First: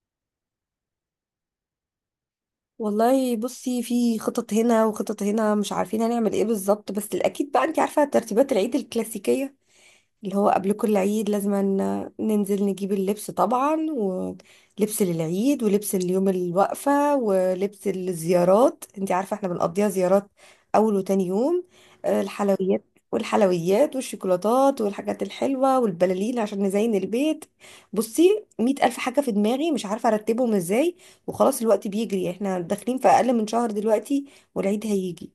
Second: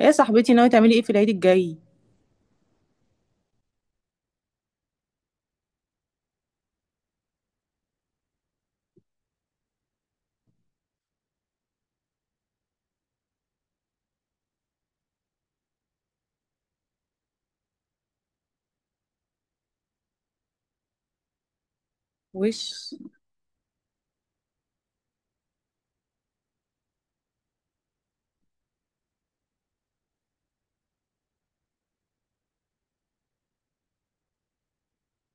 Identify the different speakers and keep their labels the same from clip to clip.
Speaker 1: ايه يا صاحبتي، ناوي تعملي ايه في العيد الجاي؟
Speaker 2: والله بصي، في خطط هنا وخطط هنا. مش عارفين هنعمل ايه بالظبط، بس الاكيد بقى انت عارفه ترتيبات العيد الكلاسيكيه اللي هو قبل كل عيد. لازم ننزل نجيب اللبس طبعا، ولبس للعيد، ولبس اليوم الوقفه، ولبس الزيارات. انت عارفه احنا بنقضيها زيارات اول وتاني يوم.
Speaker 1: وش؟
Speaker 2: الحلويات والحلويات والشوكولاتات والحاجات الحلوه والبلالين عشان نزين البيت. بصي مئة ألف حاجه في دماغي، مش عارفه ارتبهم ازاي. وخلاص الوقت بيجري، احنا داخلين في اقل من شهر دلوقتي، والعيد هيجي.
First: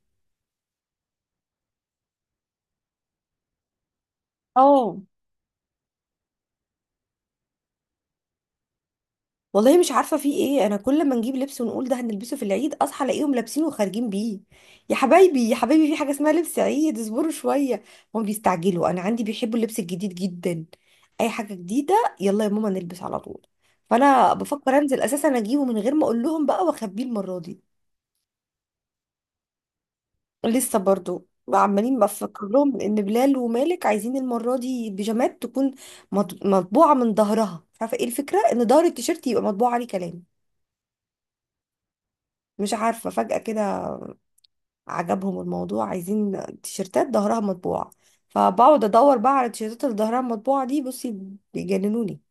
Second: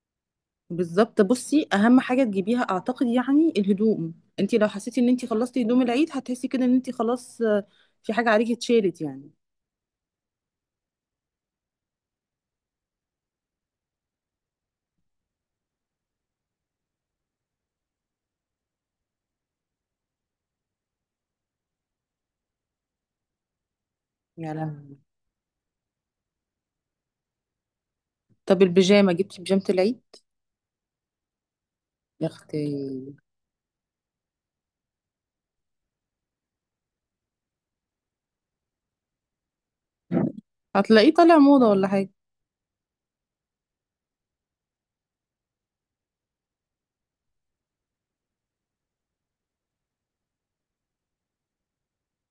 Speaker 1: بالظبط. بصي، اهم حاجه تجيبيها اعتقد يعني الهدوم. انت لو
Speaker 2: اه
Speaker 1: حسيتي ان انت خلصتي هدوم العيد هتحسي كده ان انت خلاص، في حاجه عليكي اتشالت يعني.
Speaker 2: والله مش عارفه في ايه. انا كل ما نجيب لبس ونقول ده هنلبسه في العيد اصحى الاقيهم لابسينه وخارجين بيه. يا حبايبي يا حبايبي، في حاجه اسمها لبس عيد، اصبروا شويه. هم بيستعجلوا، انا عندي بيحبوا اللبس الجديد جدا، اي حاجه جديده، يلا يا ماما نلبس على طول. فانا
Speaker 1: يا
Speaker 2: بفكر
Speaker 1: لهوي.
Speaker 2: انزل اساسا اجيبه من غير ما اقول لهم بقى واخبيه المره دي.
Speaker 1: طب البيجامه، جبتي بيجامه العيد؟
Speaker 2: لسه برضو عمالين
Speaker 1: يا
Speaker 2: بفكر لهم ان
Speaker 1: اختي.
Speaker 2: بلال ومالك عايزين المره دي بيجامات تكون مطبوعه من ظهرها. مش عارفه ايه الفكره، ان ظهر التيشيرت يبقى مطبوع عليه كلام.
Speaker 1: هتلاقيه طالع موضه ولا حاجه؟
Speaker 2: مش عارفه فجاه كده عجبهم الموضوع، عايزين تيشيرتات ظهرها مطبوع. فبقعد ادور بقى على التيشيرتات اللي ظهرها مطبوع دي بصي، بيجننوني.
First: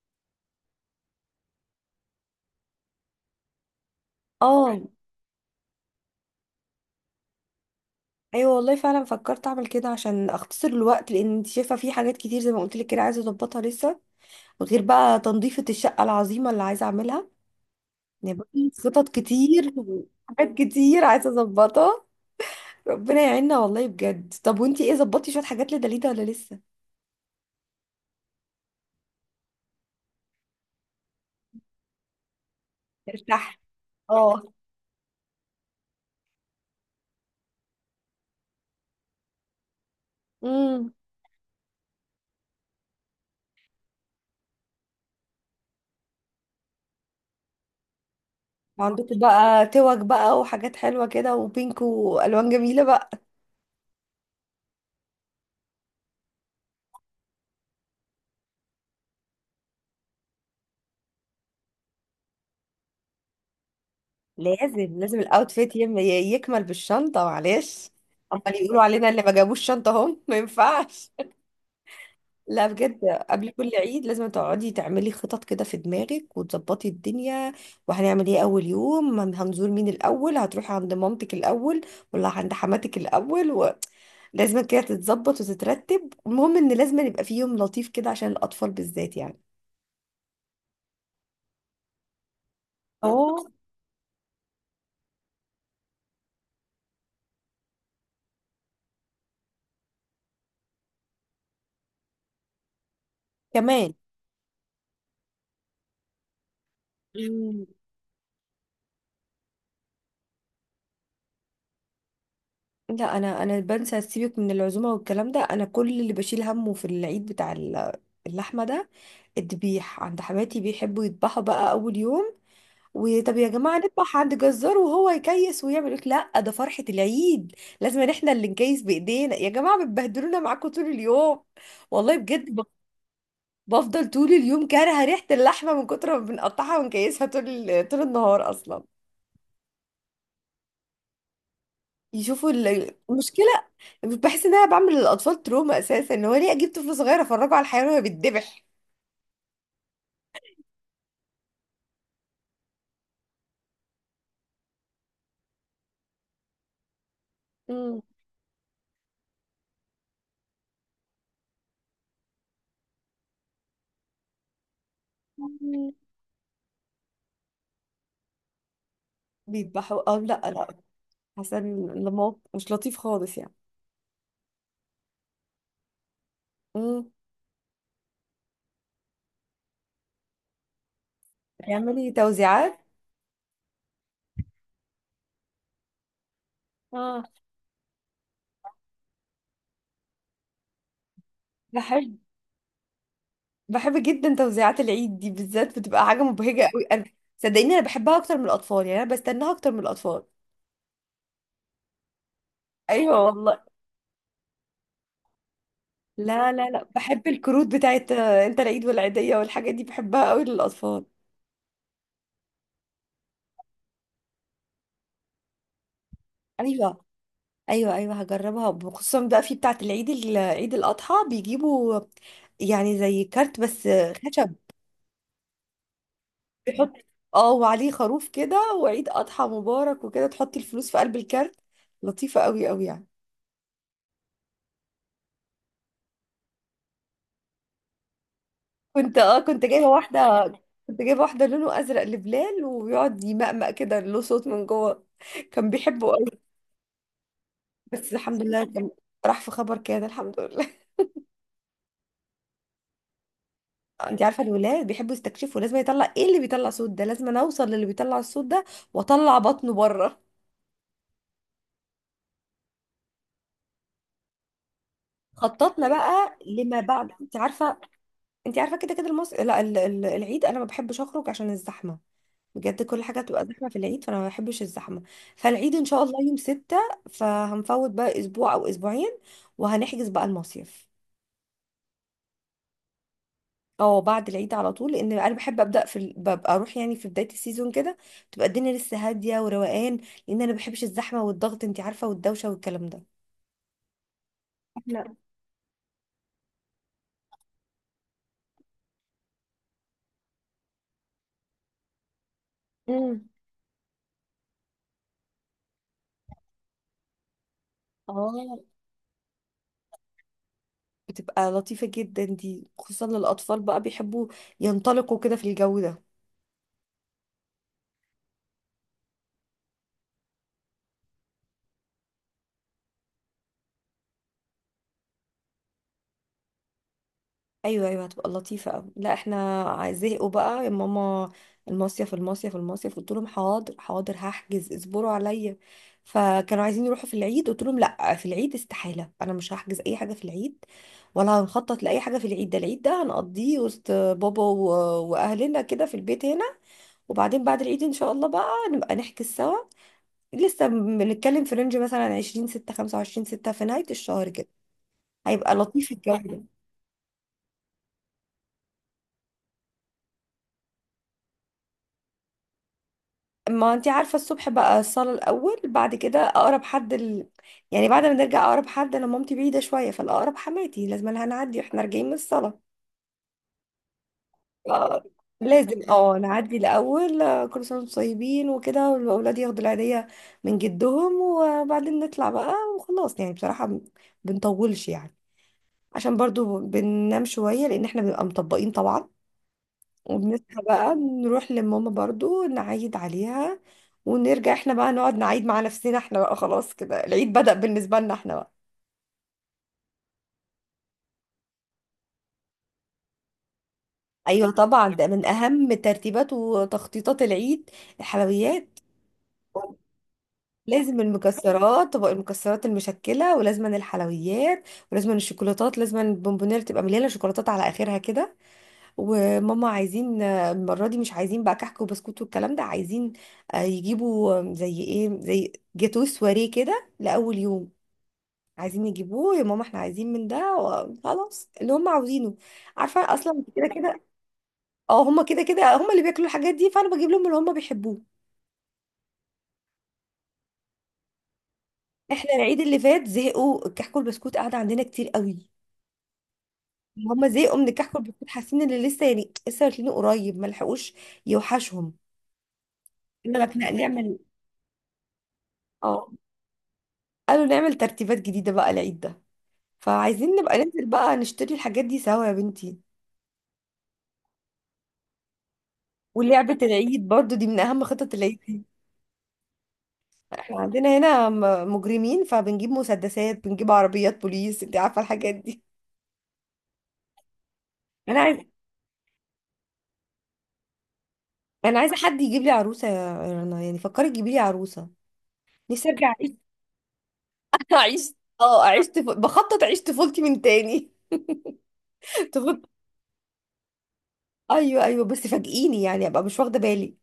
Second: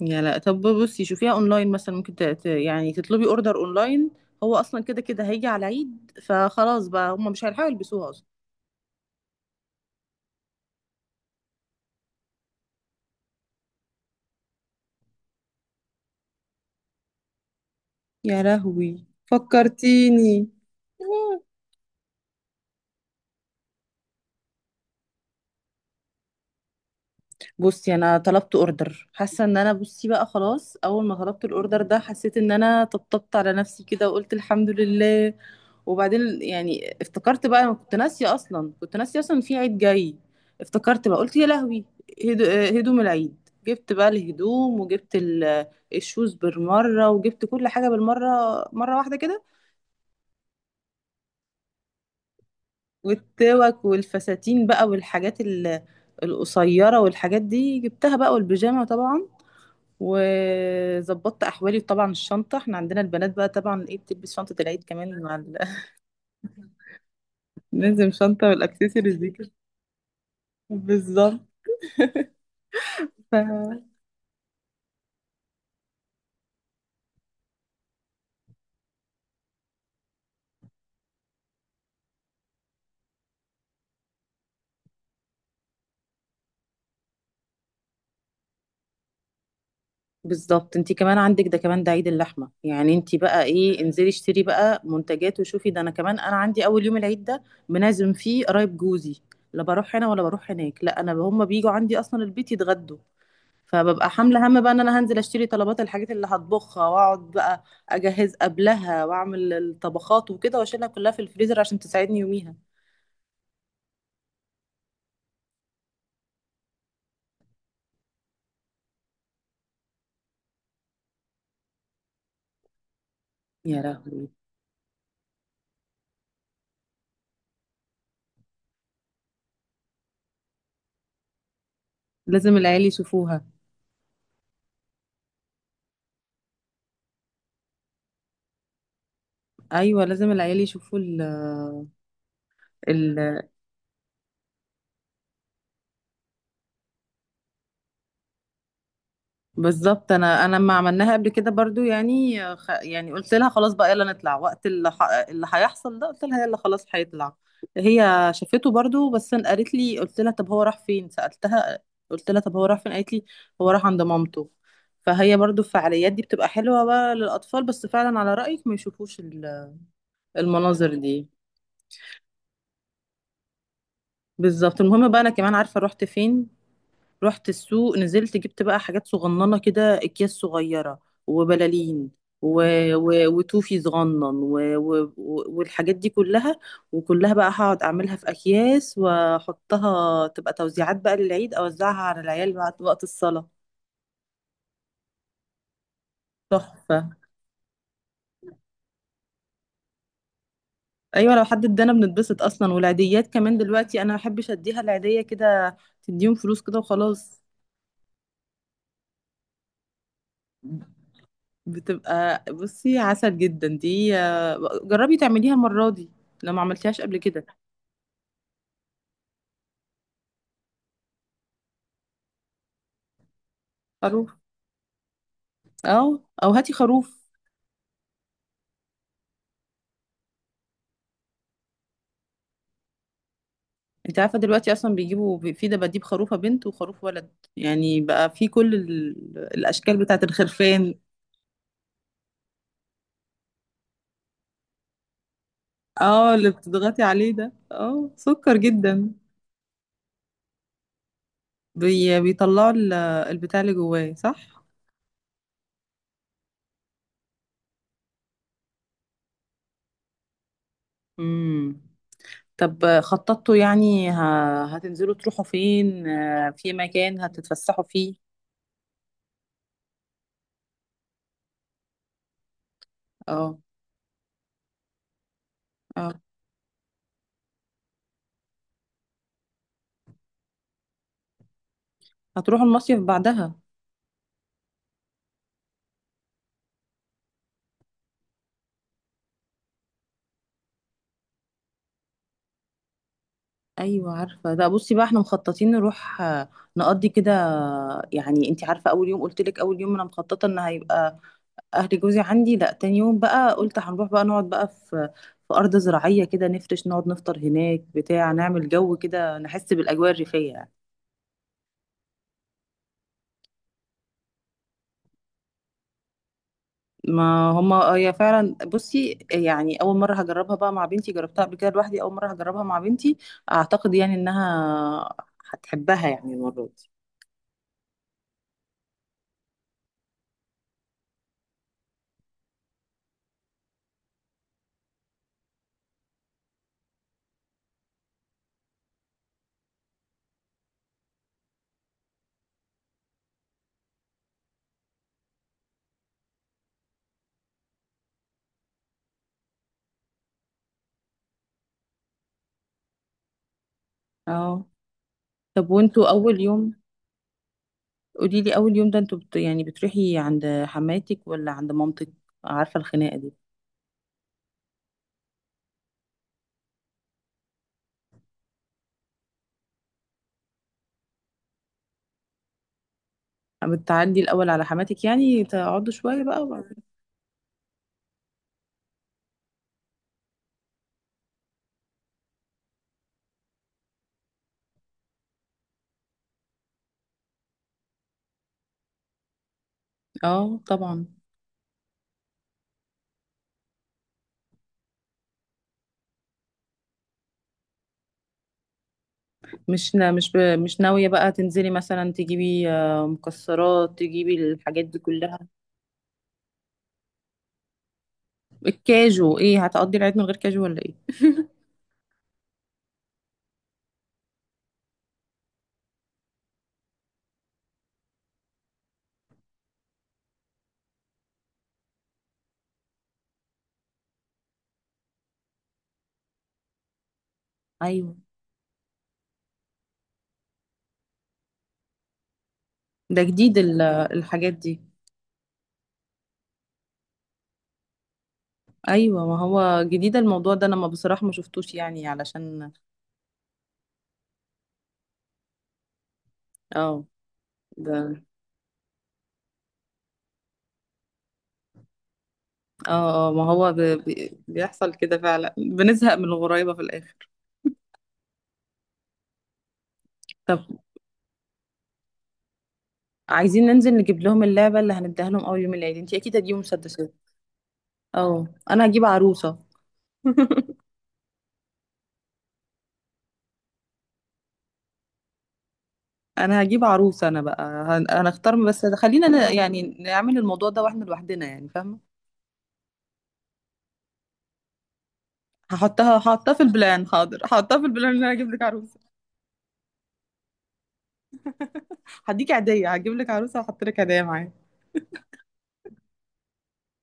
Speaker 1: يا لا، طب بصي شوفيها اونلاين مثلا، ممكن يعني تطلبي اوردر اونلاين. هو
Speaker 2: اه
Speaker 1: اصلا كده كده هيجي على العيد، فخلاص بقى هم مش هيلحقوا يلبسوها اصلا.
Speaker 2: ايوه والله فعلا فكرت اعمل كده عشان اختصر الوقت، لان انت شايفه في حاجات كتير زي ما قلت لك كده عايزه اظبطها لسه. غير بقى تنظيفه الشقه العظيمه اللي عايزه اعملها.
Speaker 1: يا
Speaker 2: نبقى في
Speaker 1: لهوي
Speaker 2: خطط كتير
Speaker 1: فكرتيني.
Speaker 2: وحاجات كتير عايزة اظبطها. ربنا يعيننا والله بجد. طب وانتي ايه، ظبطتي شوية حاجات لدليدا ولا لسه؟
Speaker 1: بصي انا طلبت اوردر، حاسه ان انا بصي بقى خلاص، اول ما طلبت الاوردر ده حسيت ان انا طبطبت على
Speaker 2: ارتاح
Speaker 1: نفسي كده وقلت
Speaker 2: اه.
Speaker 1: الحمد لله. وبعدين يعني افتكرت بقى، انا كنت ناسيه اصلا، كنت ناسيه اصلا في عيد جاي.
Speaker 2: امم،
Speaker 1: افتكرت بقى قلت يا لهوي، هدوم العيد. جبت بقى الهدوم وجبت الشوز بالمره وجبت كل حاجه بالمره، مره واحده
Speaker 2: عندكم
Speaker 1: كده.
Speaker 2: بقى توك بقى وحاجات حلوة كده وبينك والوان جميلة بقى.
Speaker 1: والتوك والفساتين بقى، والحاجات ال- القصيره والحاجات دي جبتها بقى، والبيجامه طبعا. وظبطت احوالي طبعا، الشنطه، احنا عندنا البنات بقى طبعا ايه بتلبس شنطه
Speaker 2: لازم
Speaker 1: العيد
Speaker 2: لازم
Speaker 1: كمان
Speaker 2: الاوتفيت يكمل بالشنطة معلش.
Speaker 1: لازم شنطه
Speaker 2: امال يقولوا علينا
Speaker 1: والاكسسوارز
Speaker 2: اللي ما
Speaker 1: دي كده.
Speaker 2: جابوش شنطة هم، ما ينفعش.
Speaker 1: بالظبط.
Speaker 2: لا بجد، قبل كل
Speaker 1: ف-
Speaker 2: عيد لازم تقعدي تعملي خطط كده في دماغك وتظبطي الدنيا. وهنعمل ايه اول يوم، هنزور مين الاول؟ هتروحي عند مامتك الاول ولا عند حماتك الاول و... لازم كده تتظبط وتترتب. المهم ان لازم يبقى في يوم لطيف كده عشان الاطفال بالذات يعني.
Speaker 1: بالظبط، انت كمان عندك ده كمان، ده عيد اللحمه يعني، انت
Speaker 2: اه
Speaker 1: بقى ايه، انزلي اشتري بقى منتجات وشوفي. ده انا كمان، انا عندي اول يوم العيد ده بنعزم فيه قرايب جوزي. لا بروح هنا ولا بروح هناك، لا انا هم بيجوا عندي اصلا البيت يتغدوا.
Speaker 2: كمان.
Speaker 1: فببقى حامله هم بقى ان انا هنزل اشتري طلبات الحاجات اللي هطبخها، واقعد بقى
Speaker 2: مم.
Speaker 1: اجهز قبلها واعمل الطبخات وكده واشيلها كلها في الفريزر عشان تساعدني يوميها.
Speaker 2: لا انا، بنسى سيبك من العزومه والكلام ده. انا كل اللي بشيل همه في العيد بتاع اللحمه ده، الذبيح. عند حماتي بيحبوا يذبحوا بقى اول يوم. وطب يا جماعة
Speaker 1: يا
Speaker 2: نذبح
Speaker 1: لهوي.
Speaker 2: عند جزار وهو يكيس ويعمل، يقولك لا ده فرحة العيد، لازم إن احنا اللي نكيس بإيدينا. يا جماعة بتبهدلونا معاكم طول اليوم، والله بجد.
Speaker 1: لازم العيال يشوفوها.
Speaker 2: بفضل طول اليوم كارهة ريحة اللحمة من كتر ما بنقطعها ونكيسها طول طول النهار أصلا.
Speaker 1: ايوه، لازم العيال
Speaker 2: يشوفوا المشكلة. بحس إن أنا بعمل للأطفال تروما أساسا، إن هو ليه أجيب طفل صغير أفرجه على الحيوان وهو بيتذبح؟
Speaker 1: بالظبط. انا لما عملناها قبل كده برضو يعني قلت لها خلاص بقى يلا نطلع وقت اللي هيحصل ده. قلت لها يلا خلاص هيطلع.
Speaker 2: مم.
Speaker 1: هي شافته برضو، بس أنا قالت لي، قلت لها طب هو راح فين، سألتها، قلت لها طب هو راح فين، قالت لي هو راح عند مامته. فهي برضو الفعاليات دي بتبقى حلوة بقى للأطفال، بس فعلا على رأيك ما يشوفوش
Speaker 2: بيذبحوا اه، لا لا.
Speaker 1: المناظر دي.
Speaker 2: حسن الموقف مش لطيف خالص يعني.
Speaker 1: بالظبط. المهم بقى، انا كمان عارفة رحت فين،
Speaker 2: مم.
Speaker 1: رحت السوق، نزلت جبت بقى حاجات صغننة كده، أكياس صغيرة
Speaker 2: بيعملي
Speaker 1: وبلالين و...
Speaker 2: توزيعات.
Speaker 1: و وتوفي صغنن و والحاجات دي كلها، وكلها بقى هقعد أعملها في أكياس وأحطها تبقى توزيعات بقى للعيد، أوزعها
Speaker 2: بحب،
Speaker 1: على العيال بعد وقت الصلاة.
Speaker 2: بحب جدا توزيعات العيد دي بالذات، بتبقى حاجة مبهجة قوي. انا
Speaker 1: تحفة.
Speaker 2: صدقيني انا بحبها اكتر من الاطفال، يعني انا بستناها اكتر من الاطفال.
Speaker 1: أيوة لو حد ادانا بنتبسط أصلا.
Speaker 2: ايوه
Speaker 1: والعيديات كمان
Speaker 2: والله.
Speaker 1: دلوقتي أنا ما بحبش أديها العيدية كده، تديهم
Speaker 2: لا
Speaker 1: فلوس
Speaker 2: لا
Speaker 1: كده
Speaker 2: لا، بحب
Speaker 1: وخلاص.
Speaker 2: الكروت بتاعت انت العيد والعيدية، والحاجات دي بحبها قوي للاطفال.
Speaker 1: بتبقى بصي عسل جدا دي، جربي تعمليها المرة دي لو ما عملتيهاش
Speaker 2: ايوه
Speaker 1: قبل كده.
Speaker 2: ايوه، ايوه هجربها خصوصا بقى في بتاعت العيد عيد الاضحى. بيجيبوا يعني زي كارت بس
Speaker 1: خروف.
Speaker 2: خشب.
Speaker 1: اه، او هاتي
Speaker 2: بيحط،
Speaker 1: خروف.
Speaker 2: اه، وعليه خروف كده وعيد اضحى مبارك وكده، تحطي الفلوس في قلب الكارت. لطيفة قوي قوي يعني.
Speaker 1: انت عارفة دلوقتي اصلا بيجيبوا في دباديب، خروفة بنت وخروف ولد، يعني بقى في كل
Speaker 2: كنت اه كنت جايبه
Speaker 1: الاشكال بتاعة
Speaker 2: واحده،
Speaker 1: الخرفان.
Speaker 2: كنت جايبه واحده لونه ازرق لبلال وبيقعد يمقمق كده، له صوت من جوه. كان بيحبه
Speaker 1: اه،
Speaker 2: قوي.
Speaker 1: اللي بتضغطي عليه ده، اه
Speaker 2: بس الحمد
Speaker 1: سكر
Speaker 2: لله كان
Speaker 1: جدا.
Speaker 2: راح في خبر كده، الحمد لله.
Speaker 1: بيطلعوا البتاع اللي جواه
Speaker 2: انت عارفه
Speaker 1: صح.
Speaker 2: الولاد بيحبوا يستكشفوا، لازم يطلع ايه اللي بيطلع صوت ده، لازم انا اوصل للي بيطلع الصوت ده واطلع بطنه بره.
Speaker 1: امم. طب خططتوا يعني هتنزلوا تروحوا
Speaker 2: خططنا
Speaker 1: فين،
Speaker 2: بقى
Speaker 1: في
Speaker 2: لما بعد،
Speaker 1: مكان
Speaker 2: انت عارفه،
Speaker 1: هتتفسحوا فيه؟
Speaker 2: انت عارفه كده كده المص... لا ال- ال- العيد انا ما بحبش اخرج عشان الزحمه. بجد كل حاجة تبقى
Speaker 1: اه.
Speaker 2: زحمة في العيد، فأنا ما بحبش الزحمة. فالعيد إن شاء
Speaker 1: اه،
Speaker 2: الله يوم ستة، فهنفوت بقى أسبوع أو أسبوعين وهنحجز بقى المصيف.
Speaker 1: هتروح المصيف بعدها.
Speaker 2: اه بعد العيد على طول، لأن أنا بحب أبدأ ببقى أروح يعني في بداية السيزون كده، تبقى الدنيا لسه هادية وروقان. لأن أنا ما بحبش الزحمة والضغط أنت عارفة، والدوشة والكلام ده.
Speaker 1: ايوه عارفه ده. بصي
Speaker 2: احنا.
Speaker 1: بقى احنا مخططين نروح نقضي كده، يعني انت عارفه اول يوم، قلت لك اول يوم انا مخططه ان هيبقى اهل جوزي عندي، لا تاني يوم
Speaker 2: امم
Speaker 1: بقى قلت هنروح بقى نقعد بقى في ارض زراعيه كده، نفرش نقعد نفطر هناك بتاع،
Speaker 2: اه،
Speaker 1: نعمل جو كده، نحس بالاجواء الريفيه يعني.
Speaker 2: بتبقى لطيفة جدا دي، خصوصا للأطفال بقى بيحبوا ينطلقوا كده في الجو ده.
Speaker 1: ما هما هي فعلا بصي، يعني اول مره هجربها بقى مع بنتي، جربتها قبل كده لوحدي، اول مره هجربها مع بنتي. اعتقد يعني انها هتحبها يعني المره دي.
Speaker 2: ايوه ايوه هتبقى لطيفه قوي. لا احنا زهقوا بقى يا ماما، المصيف المصيف المصيف. قلت لهم حاضر حاضر، هحجز، اصبروا عليا. فكانوا عايزين يروحوا في العيد، قلت لهم لا في العيد استحاله، انا مش هحجز اي حاجه في العيد ولا هنخطط لاي حاجه في العيد. ده العيد ده هنقضيه وسط بابا واهلنا كده في البيت هنا. وبعدين بعد العيد ان شاء الله بقى نبقى نحجز سوا. لسه بنتكلم في رينج مثلا 20 6، 25 6، في نهايه الشهر كده،
Speaker 1: اه.
Speaker 2: هيبقى
Speaker 1: طب
Speaker 2: لطيف
Speaker 1: وانتوا
Speaker 2: الجو
Speaker 1: اول
Speaker 2: ده.
Speaker 1: يوم؟ قولي لي اول يوم ده انتوا يعني بتروحي عند حماتك ولا عند مامتك؟ عارفه الخناقه دي.
Speaker 2: ما انتي عارفة الصبح بقى الصلاة الأول، بعد كده أقرب حد يعني بعد ما نرجع أقرب حد. أنا مامتي بعيدة شوية فالأقرب حماتي، لازم لها نعدي واحنا راجعين من الصلاة.
Speaker 1: بتعدي الاول على
Speaker 2: آه،
Speaker 1: حماتك يعني
Speaker 2: لازم
Speaker 1: تقعدوا
Speaker 2: اه
Speaker 1: شويه بقى
Speaker 2: نعدي
Speaker 1: وبعدين؟
Speaker 2: الأول، كل سنة وانتم طيبين وكده، والأولاد ياخدوا العيدية من جدهم، وبعدين نطلع بقى وخلاص. يعني بصراحة بنطولش يعني، عشان برضو بننام شوية لأن احنا بنبقى مطبقين طبعا.
Speaker 1: اه
Speaker 2: وبنصحى بقى
Speaker 1: طبعا.
Speaker 2: نروح لماما برضو نعيد عليها، ونرجع احنا بقى نقعد نعيد مع نفسنا احنا بقى. خلاص كده العيد بدأ بالنسبة لنا احنا بقى.
Speaker 1: مش نا... مش ب... مش ناويه بقى تنزلي مثلا تجيبي، مكسرات، تجيبي
Speaker 2: ايوه
Speaker 1: الحاجات
Speaker 2: طبعا،
Speaker 1: دي
Speaker 2: ده من
Speaker 1: كلها؟
Speaker 2: اهم ترتيبات وتخطيطات العيد، الحلويات.
Speaker 1: الكاجو ايه، هتقضي العيد من غير كاجو ولا ايه؟
Speaker 2: لازم المكسرات، طبق المكسرات المشكلة، ولازم الحلويات، ولازم الشوكولاتات، لازم البونبونير تبقى مليانة شوكولاتات على اخرها كده. وماما عايزين، المرة دي مش عايزين بقى كحك وبسكوت والكلام ده، عايزين يجيبوا، زي ايه، زي جاتوه سواريه كده لأول يوم.
Speaker 1: ايوه.
Speaker 2: عايزين يجيبوه يا ماما، احنا عايزين من ده وخلاص اللي هم عاوزينه. عارفة
Speaker 1: ده
Speaker 2: اصلا
Speaker 1: جديد
Speaker 2: كده كده،
Speaker 1: الحاجات دي.
Speaker 2: اه هم كده كده هم اللي بياكلوا الحاجات دي، فانا بجيب لهم اللي هم بيحبوه.
Speaker 1: ايوه، ما هو جديد الموضوع ده، انا ما بصراحه ما شفتوش يعني
Speaker 2: احنا العيد
Speaker 1: علشان.
Speaker 2: اللي فات زهقوا الكحك والبسكوت، قعد عندنا كتير قوي.
Speaker 1: اه.
Speaker 2: هم زهقوا من الكحك
Speaker 1: ده
Speaker 2: والبسكوت، حاسين ان لسه يعني لسه واكلينه قريب، ما لحقوش يوحشهم.
Speaker 1: اه.
Speaker 2: احنا
Speaker 1: ما
Speaker 2: لك
Speaker 1: هو
Speaker 2: نعمل،
Speaker 1: بيحصل كده فعلا،
Speaker 2: اه
Speaker 1: بنزهق من الغرايبة في الآخر.
Speaker 2: قالوا نعمل ترتيبات جديدة بقى العيد ده. فعايزين نبقى
Speaker 1: طب
Speaker 2: ننزل بقى نشتري الحاجات دي سوا يا بنتي.
Speaker 1: عايزين ننزل نجيب لهم اللعبة اللي هنديها لهم أول يوم العيد، انتي أكيد
Speaker 2: ولعبة
Speaker 1: هتجيبوا
Speaker 2: العيد
Speaker 1: مسدسات.
Speaker 2: برضو دي من أهم خطط العيد
Speaker 1: اه
Speaker 2: دي.
Speaker 1: أنا هجيب عروسة.
Speaker 2: احنا عندنا هنا مجرمين، فبنجيب مسدسات، بنجيب عربيات بوليس، انت عارفة الحاجات دي.
Speaker 1: أنا هجيب عروسة أنا بقى،
Speaker 2: أنا عايز
Speaker 1: هنختار بس، خلينا يعني نعمل الموضوع ده واحنا لوحدنا يعني،
Speaker 2: أنا عايزة
Speaker 1: فاهمة؟
Speaker 2: حد يجيب لي عروسة يا رنا، يعني فكري تجيبي لي عروسة. نفسي أرجع
Speaker 1: هحطها،
Speaker 2: أعيش.
Speaker 1: هحطها في البلان، حاضر هحطها في
Speaker 2: أعيش،
Speaker 1: البلان ان انا هجيب لك
Speaker 2: اه أعيش
Speaker 1: عروسه.
Speaker 2: بخطط أعيش طفولتي من تاني.
Speaker 1: هديك
Speaker 2: طفولتي.
Speaker 1: عيديه، هجيب لك عروسه وهحط لك هدايا معايا.
Speaker 2: أيوه أيوه، بس فاجئيني يعني أبقى مش واخدة بالي.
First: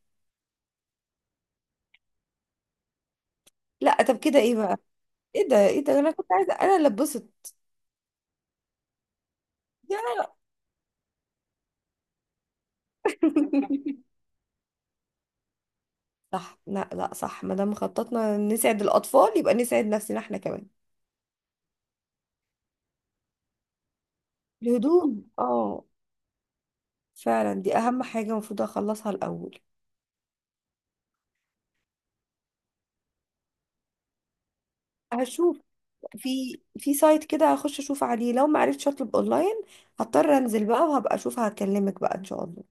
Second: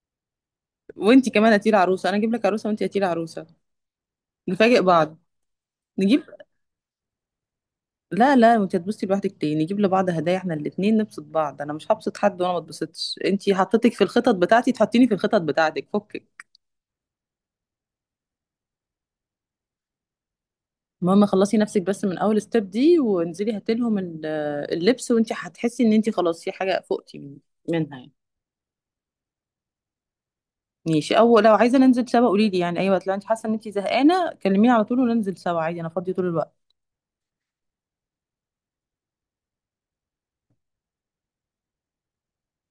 Speaker 1: وانتي كمان هاتيلي عروسه، انا اجيب لك عروسه وانتي هاتيلي عروسه،
Speaker 2: لا طب كده إيه بقى؟
Speaker 1: نفاجئ بعض.
Speaker 2: إيه ده إيه ده، أنا
Speaker 1: نجيب،
Speaker 2: كنت عايزة أنا اللي اتبسط.
Speaker 1: لا لا، انت هتبصي لوحدك ليه، نجيب لبعض هدايا احنا الاتنين، نبسط بعض. انا مش هبسط حد وانا ما اتبسطش. انت حطيتك في الخطط بتاعتي، تحطيني في الخطط بتاعتك، فكك.
Speaker 2: صح لا لا، صح، ما دام خططنا نسعد الأطفال يبقى نسعد نفسنا احنا كمان.
Speaker 1: المهم خلصي نفسك بس من اول ستيب دي وانزلي هاتلهم اللبس،
Speaker 2: الهدوم
Speaker 1: وانت
Speaker 2: اه،
Speaker 1: هتحسي ان انت خلاص في حاجه فوقتي
Speaker 2: فعلا دي
Speaker 1: منها
Speaker 2: أهم
Speaker 1: يعني.
Speaker 2: حاجة المفروض أخلصها الأول.
Speaker 1: ماشي. او لو عايزه ننزل سوا قولي لي يعني، اي وقت لو انت حاسه ان انت زهقانه كلميني على طول وننزل
Speaker 2: هشوف،
Speaker 1: سوا عادي، انا فاضيه طول الوقت.
Speaker 2: في في سايت كده هخش أشوف عليه، لو ما عرفتش أطلب أونلاين هضطر أنزل بقى وهبقى أشوفها. هكلمك بقى إن شاء الله.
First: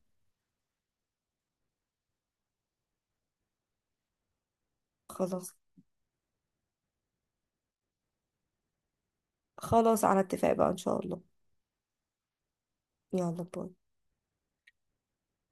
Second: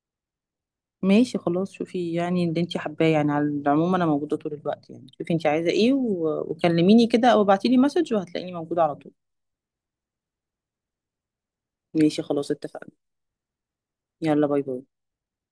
Speaker 1: ماشي خلاص، شوفي يعني اللي انت حباه يعني، على العموم انا موجوده طول الوقت يعني. شوفي انت
Speaker 2: خلاص،
Speaker 1: عايزه ايه وكلميني كده او ابعتي لي مسج وهتلاقيني موجوده على طول.
Speaker 2: خلاص على اتفاق بقى إن شاء الله.
Speaker 1: ماشي خلاص اتفقنا.
Speaker 2: يلا باي.
Speaker 1: يلا باي باي.